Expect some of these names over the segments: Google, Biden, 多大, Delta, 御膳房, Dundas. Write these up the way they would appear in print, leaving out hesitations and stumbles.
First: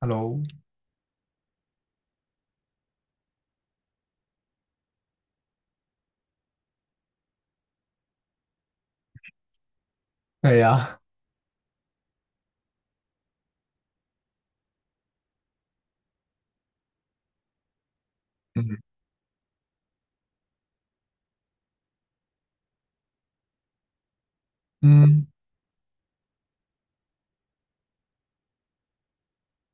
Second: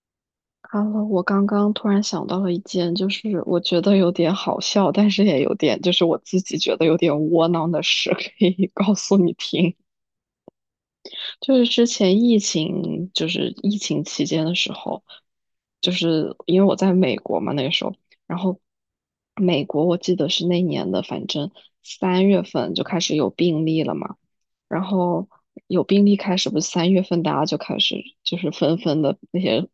Hello，哈喽，我刚刚突然想到了一件，就是我觉得有点好笑，但是也有点，就是我自己觉得有点窝囊的事，可以告诉你听。对呀，就是之前疫情，就是疫情期间的时候，就是因为我在美国嘛，那个时候，然后嗯美国我记得是那年的，反正三月份就开始有病例了嘛，然嗯后有病例开始，不是三月份大家就开始就是纷纷的那些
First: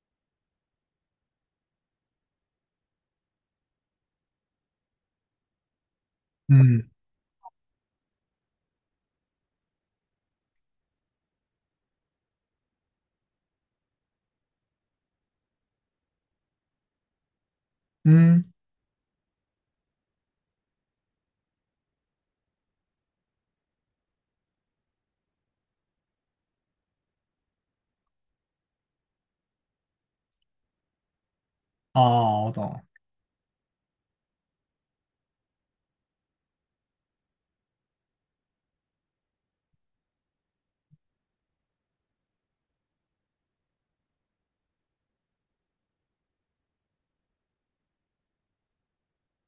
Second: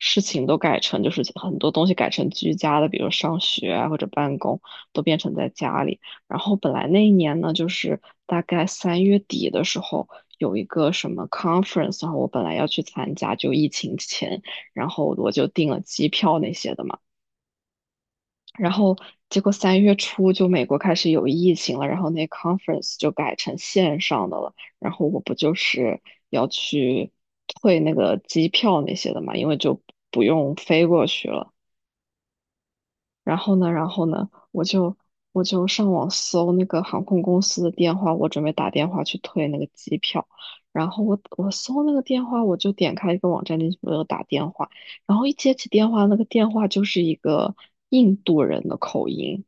事情都改成，就是很多东西改成居家的，比如上学啊或者办公都变成在家里。然后本来嗯那一年呢，就是大概3月底的时候。有一个什么 conference，然后我本来要去参加，就疫情前，然后我就订了机票那些的嘛。嗯，然后结果3月初就美国开始有疫情了，然后那 conference 就改成线上的了。然后我不就是要去退那个机票那些的嘛，因为就不用飞过去了。哦，我懂。然后呢，我就上网搜那个航空公司的电话，我准备打电话去退那个机票。然后我搜那个电话，我就点开一个网站进去，我就打电话。然后一接起电话，那个电话就是一个印度人的口音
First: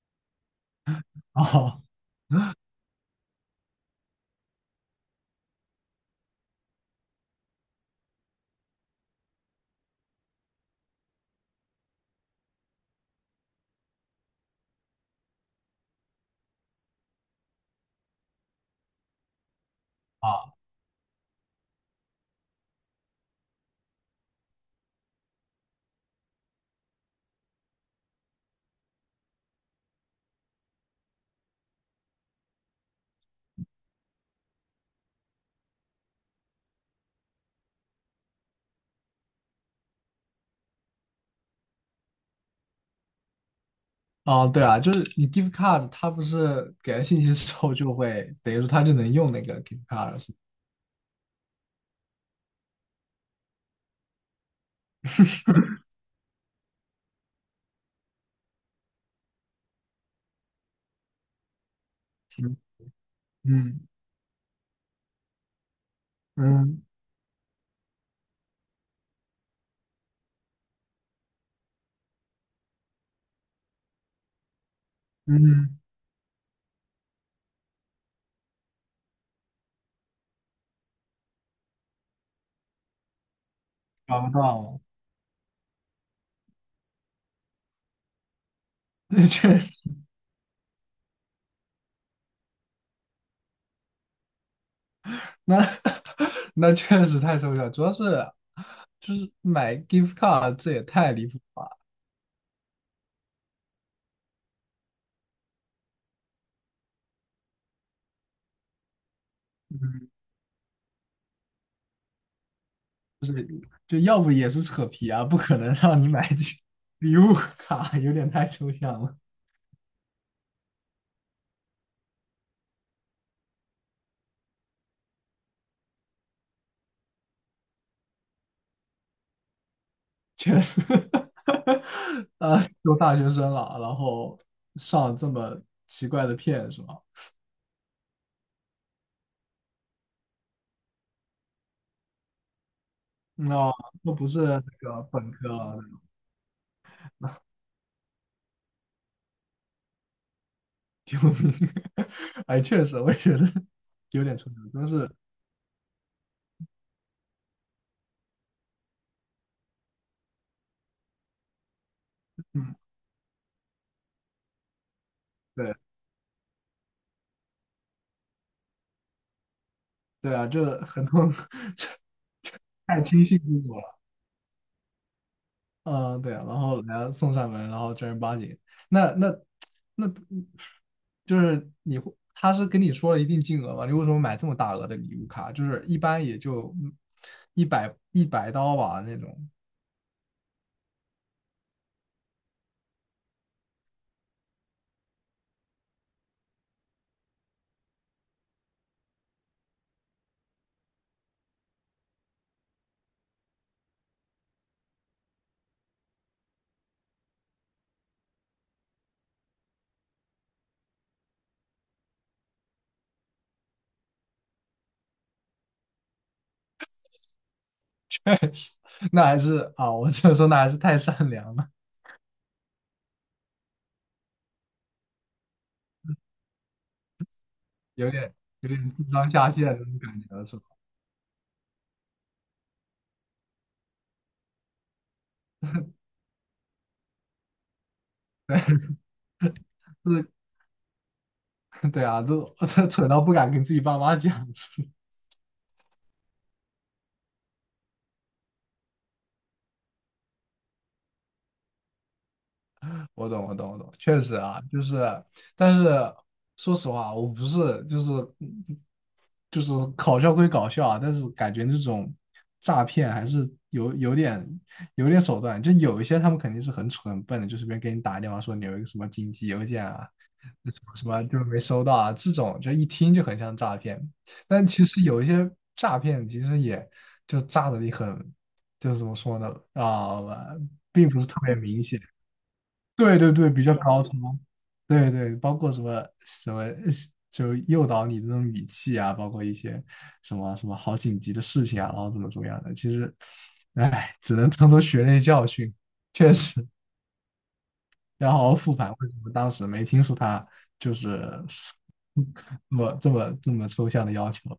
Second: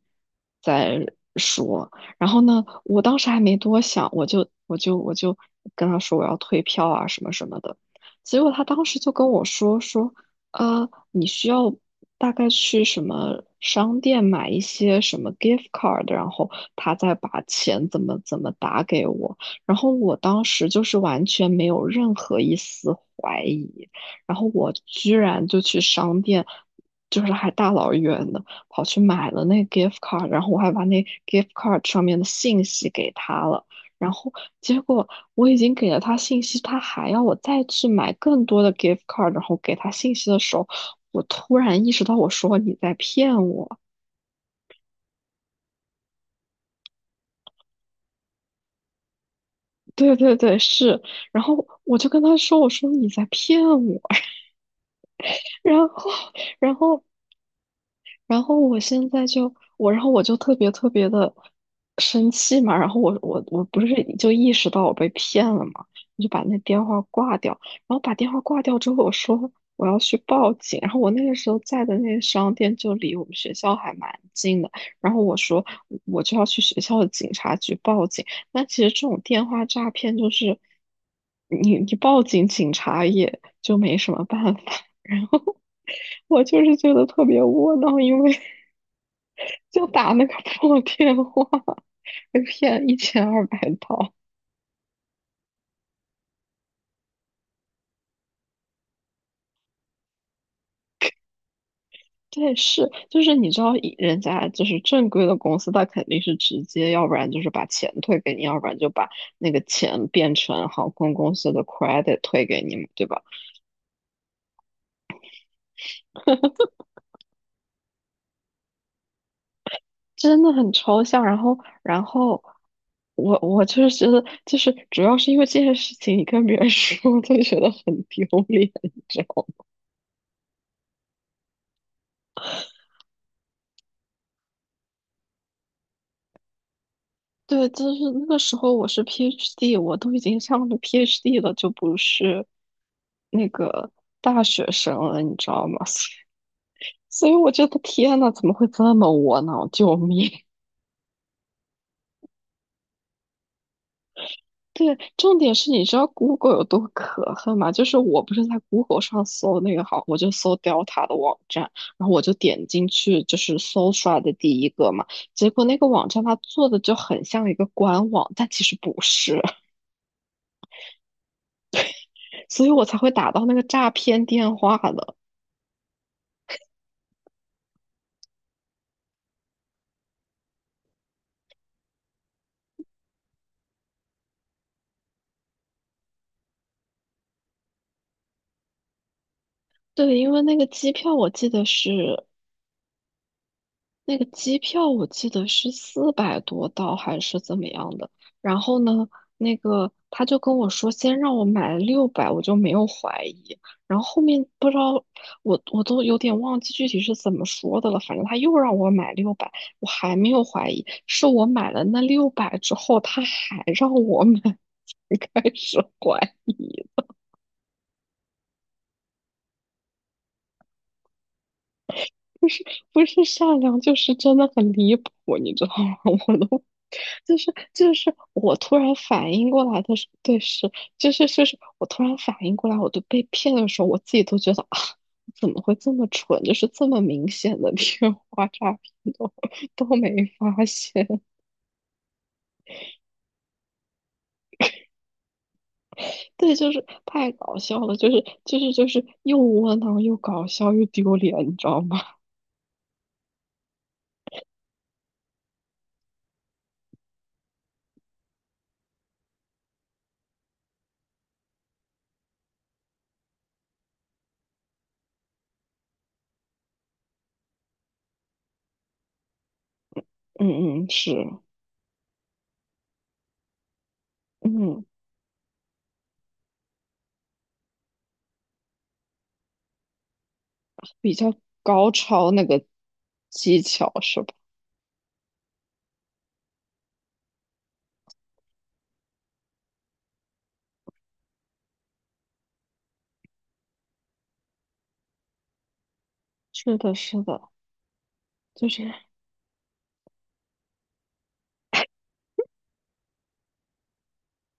在 哦说。然后呢，我当时还没多想，我就跟他说我要退票啊什么什么的。结果他当时就跟我说说，你需要大概去什么商店买一些什么 gift card，然后他再把钱怎么怎么打给我，然后我当哦时就是完全没有任何一丝怀疑，然后我居然就去商店，就是还大老远的跑去买了那 gift card，然后我还把那 gift card 上面的信息给他了。然后结果我已经给了他信息，他还要我再去买更多的 gift card，然后给他信息的时候，我突然意识到，我说你在骗我。哦，对啊，就是你 gift card，它不是给了信息之后就会，等于说它就能用那个 gift card 对了是对对，是。然后我就跟他说，我说你在骗我。然后，然后我现在就我，然后我就特别特别的生是。 气嘛，然后我不嗯是就意识到我被骗了嘛，我就把那嗯电话挂掉，然后把电话挂掉之后，我说我要去报警，然后我那个时候在的那个商店就离我们学校还蛮近的，然后我说嗯，我就要去学校的警察局报警，那其实这种电话诈骗就是你报警，警察也就没什搞么不办法。到。 我就是觉得特别窝囊，因为 那确实，就打那个 破电话，被骗一千二百刀。那 那确实太抽象，主要是就是买 gift card 这也太离谱了吧。对，是，就是你知道以人家就是正规的公司，他肯定是直接，要不然就是把钱退给你，要不然就把那个钱嗯，变成航空公司的 credit 退给你嘛，对吧？就是就要不也是扯皮啊，不可能让你买起礼物卡，有点太抽象了。真的很抽象。然后，然后我就是觉得，就是主要是因为这些事情，你跟别人说，就觉得很丢脸，你知道吗？确实，都大学生了，然后上这么奇怪的骗是吧？对，就是那个时候我是 PhD，我都已经上了 PhD 了，就不是那那个都不是大那学生个了，本你知科道吗？了。所以我觉得天呐，怎么会这么窝囊？救命！救命！哎，确实，我也觉得有点抽象，但对，是，重点是你知道 Google 有多可恨吗？就是我不是在 Google 上搜那个好，我就搜 Delta 的网站，然后我就点嗯，进去就是搜出来的第一个嘛，结果那对个网站它做的就很像一个官网，但其实不是。对啊，这很多。 所以我才太会轻打信到那个自我诈了。骗电话的。嗯，对啊，然后人家送上门，然后正儿八经，那那那，就是你会，他是跟你说了一定金额嘛？你为什么买这么大额的礼物卡？就是一般也就一百刀吧那种。对，因为那个机票我记得是400多刀还是怎么样的。然后呢，那个他就跟我说先让我买六百，我就没有怀疑。然后后面不知道我都有点忘记具体是怎么说的了，反正他又让我买六百，我还没有怀疑。是我买了那六百之后，他还让我买，才开始怀疑。确实，那还是啊，我只能说那还是太善良了，不是善良，就是真的很离谱，你知道吗？我都就是就有是点我有突点然智商反应下过线的来那的种时候，感觉对，了，是吧？是就是我突然反应过来，我都被骗的时候，我自己都觉得啊，怎么会这么蠢？就是这么明显的电话诈骗都 就没是发现，对啊，就 蠢到不敢跟自己爸妈讲，是吧？对，就是太搞笑了，就是又窝囊又搞笑又丢脸，你知道吗？我懂，我懂，我懂，确实啊，就是，但是说实话，我不是就是搞笑归搞笑啊，但是感觉那种诈骗还是有有点手段，就有一些他们肯定是很蠢很笨的，就随便给你打个电话说你有一个什么紧急邮件啊，什嗯嗯，么什是，么就是没收到啊，这种就一听就很像诈骗，但嗯，其实有一些诈骗其实也就诈的你很，就是怎么说呢啊、并比不是较特别明高显。超那个对对对，技比较巧高超，是吧？对对，包括什么什么，就诱导你的那种语气啊，包括一些什么什么好紧急的事情啊，然后怎么怎么样的，其实，唉，只能当做血泪教训，确实是的，是的，要好好就复是，盘，为什么当时没听出他就是这么这么这么抽象的要求？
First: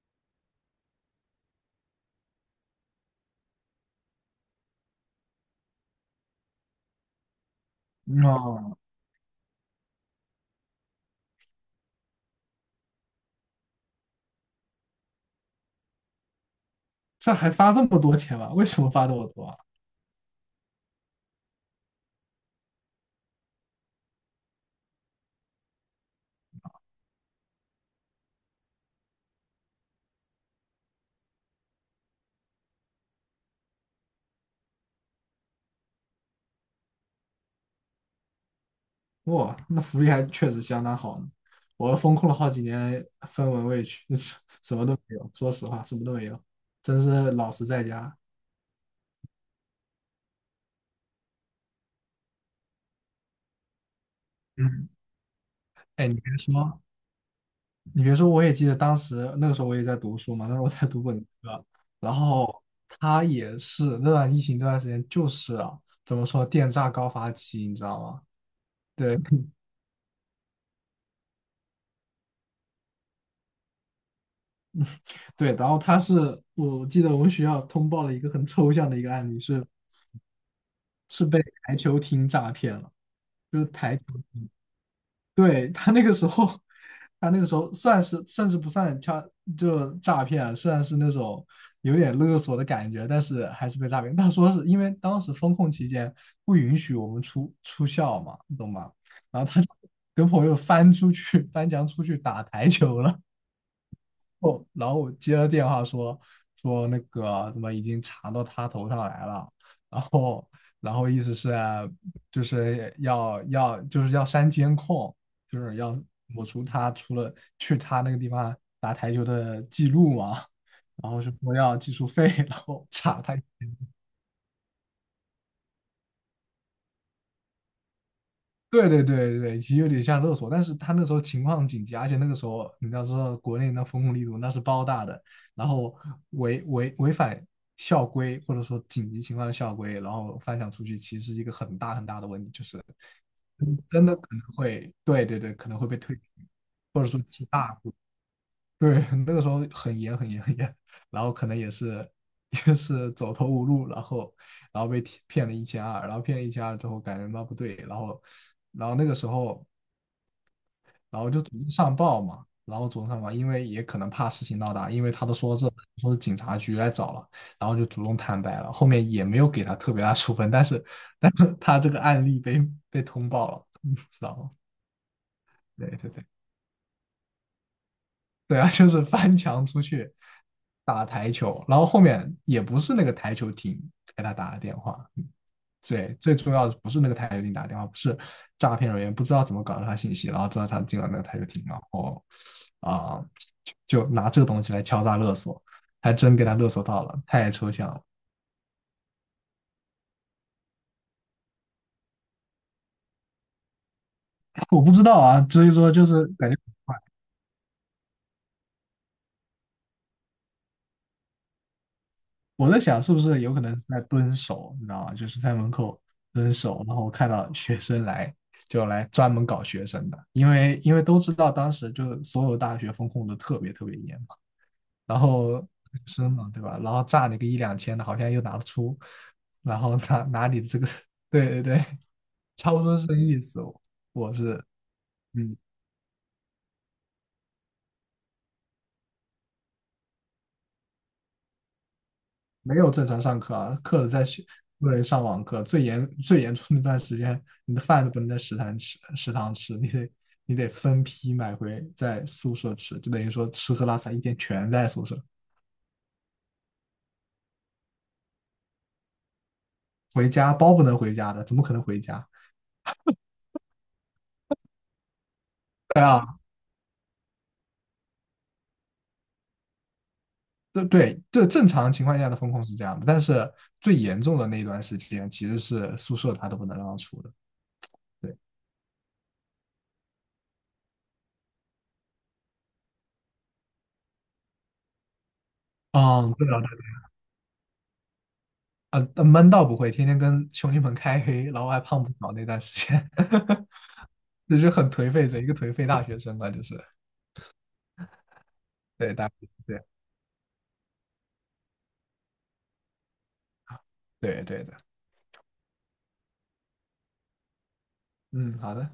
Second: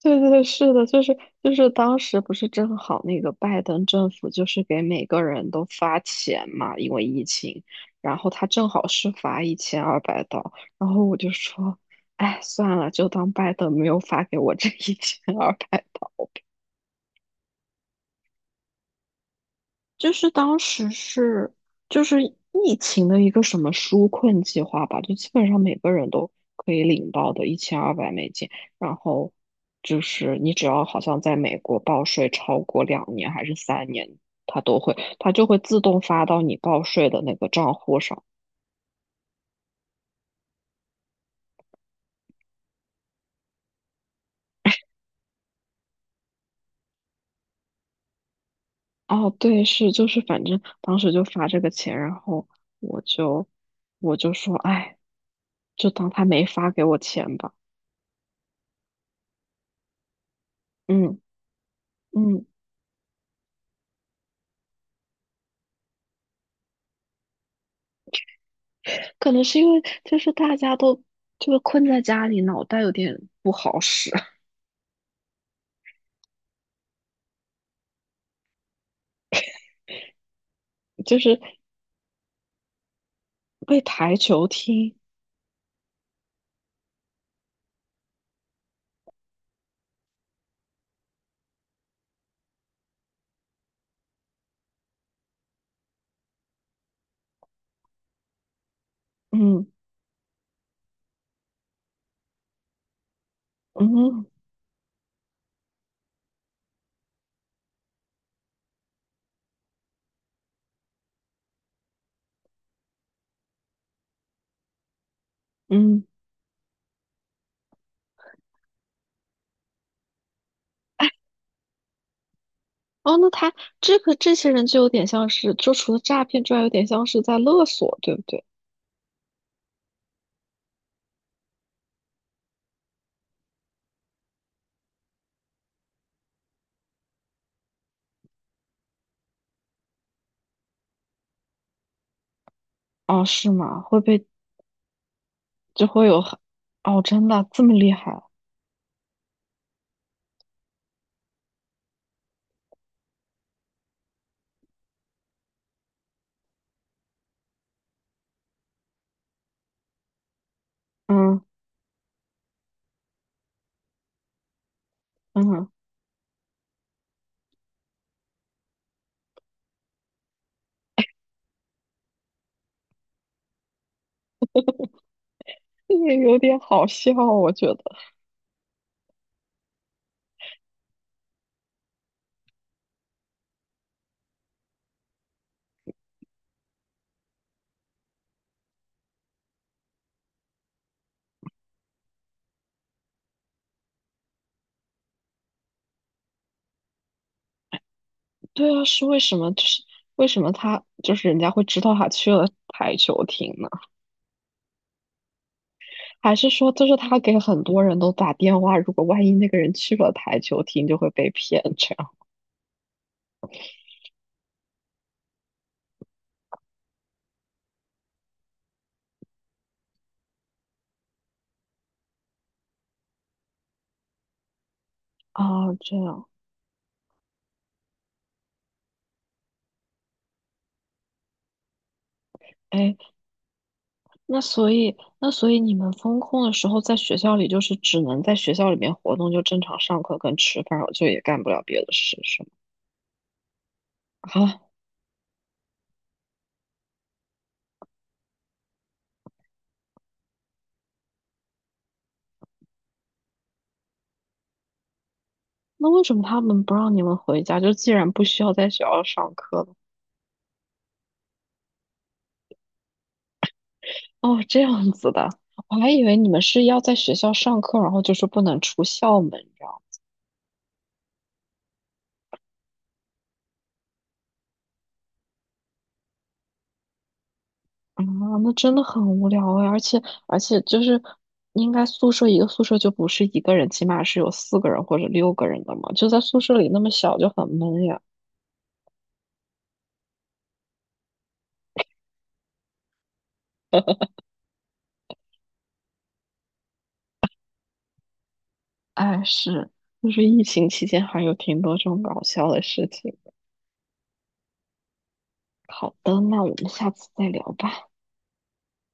对对，是的，就是当时不是正好那个拜登政府就是给每个人都发钱嘛，因为疫情，然后他正哦，好是发一千二百刀，然后我就说，哎，算了，就当拜登没有发给我这一千二百。这还发这么多钱吗？为什么发这么多啊？就是当时是就是疫情的一个什么纾困计划吧，就基本上每个人都可以领到的1200美金，然后就是你只要好像在美国报税超过2年还是3年，它都会它就会自动发到你报税的那个账户上。哇，那福利还确实相当好呢。我风控了好几年，分文未取，什么都没有。说实话，什么都没有，真是老实在家。哦，对，是就是反正当时就发这个钱，然后我就我就说，嗯，哎，就哎，当你他别没发说，给我钱吧。你别说，我也记得当时那个时候我也在读书嘛，那时候我在读本嗯科，然嗯。后他也是那段疫情那段时间，就是啊，怎么说电诈高发期，你知道吗？对。 可能 是因为就是大家都就是困在家里，脑袋有点不好使，对，然后他是我记得我们学校通报了一个很抽象的一个案例，是 就是是被台球厅诈骗了。就是被台。台球踢。对，他那个时候，他那个时候算是甚至不算诈，就诈骗啊，虽然是那种有点勒索的感觉，但是还是被诈骗。他说是因为当时封控期间不允许我们出校嘛，你懂吗？然后他嗯就跟朋友翻出去，翻墙出去打台球了。嗯后，然后接了电话说，那个什么已经查到他头上来了，然后意思是啊就是要就是要删监控，就是要嗯，抹除他除了去他那个地方打台球的记录嘛。然后是说要技术费，然后哦，查那他他这个这些人就有点像是，就除了诈骗之外，有点像是在勒索，对不对？对对对对，其实有点像勒索，但是他那时候情况紧急，而且那个时候你要知道国内那风控力度那是包大的，然后违反校规或者说紧急情况的校规，然后翻墙出去，其实是一个很大很大的问题，就是哦，是吗？会真的可被能会，对对对，可能就会被会退有学，很哦，或者说真极的这么大。厉害啊？对，那个时候很严很严很严，然后可能也是 也是走投无路，然后被骗了一千二，然后骗了一千二之后感觉到不对，然后那个时候然后嗯就主动上报嘛，然后主动上报，因为也可能怕事情闹大，因为他都说这嗯，说是警察局来找了，然后就主动坦白了，后面也没有给他特别大处分，但是他这个案例被通报了。然后 对对也对。有点好笑，我觉得。对啊，就是翻墙出去打台球，然后后面也不是那个台球厅给他打的电话，对，最重要的不是那个台球厅打电话，不是诈骗人员不知道怎么搞到他信息，然后知道他进了那个台球厅，然后啊、就拿这个东西来敲诈勒索，还真给他勒索到了，太抽象了。对啊，是为什么？就是为什么他就是人家会知道他去了台球厅呢？我不知道啊，所以说就是还是感觉说就是他给很多人都打电话，如果万一那个人去了台球厅，就会被骗这样我在想是不是有可能是在蹲守，你知道吗？就是在门口蹲守，然后看到学生来，就来专门搞学生的，因为都知道当时就所有大学风控的特别特别严嘛，然后啊？这学样，生嘛，对吧？然后炸你个一两千的，好像又拿得出，然后拿你的这个，对对对，差不哎，多是这个意思，我那是所以那所嗯以你们封控的时候，在学校里就是只能在学校里面活动，就正常上课跟吃饭，就也干不了别的事，是吗？没有正常上课啊，课在学，啊，不能上网课。最严重那段时间，你的饭都不能在食堂吃，你得分批买回在宿舍吃，就等于说吃喝拉撒一天全在宿舍。那为什么他们不让你们回家？就既然不需要在学校上课了，回家包不能回家的，怎么可能回家？哦，这样子的，我还对以为你啊，们是要在学校上课，然后就是不能出校门，知道吗？对对，这正常情况下的风控是这样的，但是最严重的那一段时间，其实是宿舍他都不能让出的。啊，对，那真的很无聊哎，而且就是应该宿舍一个宿舍就不是一个人，起码是有4个人或者6个人的嘛，就在嗯，宿对舍啊，里对那么小就很闷呀。啊闷倒不会，天天跟兄弟们开黑，老外胖不少那段时间。这是很颓废的一个颓废大学生吧，就是对哎，大是，对就是疫情期间还有挺多这种搞笑的事情。对对的，好的，那我们下次再聊吧。嗯，好的。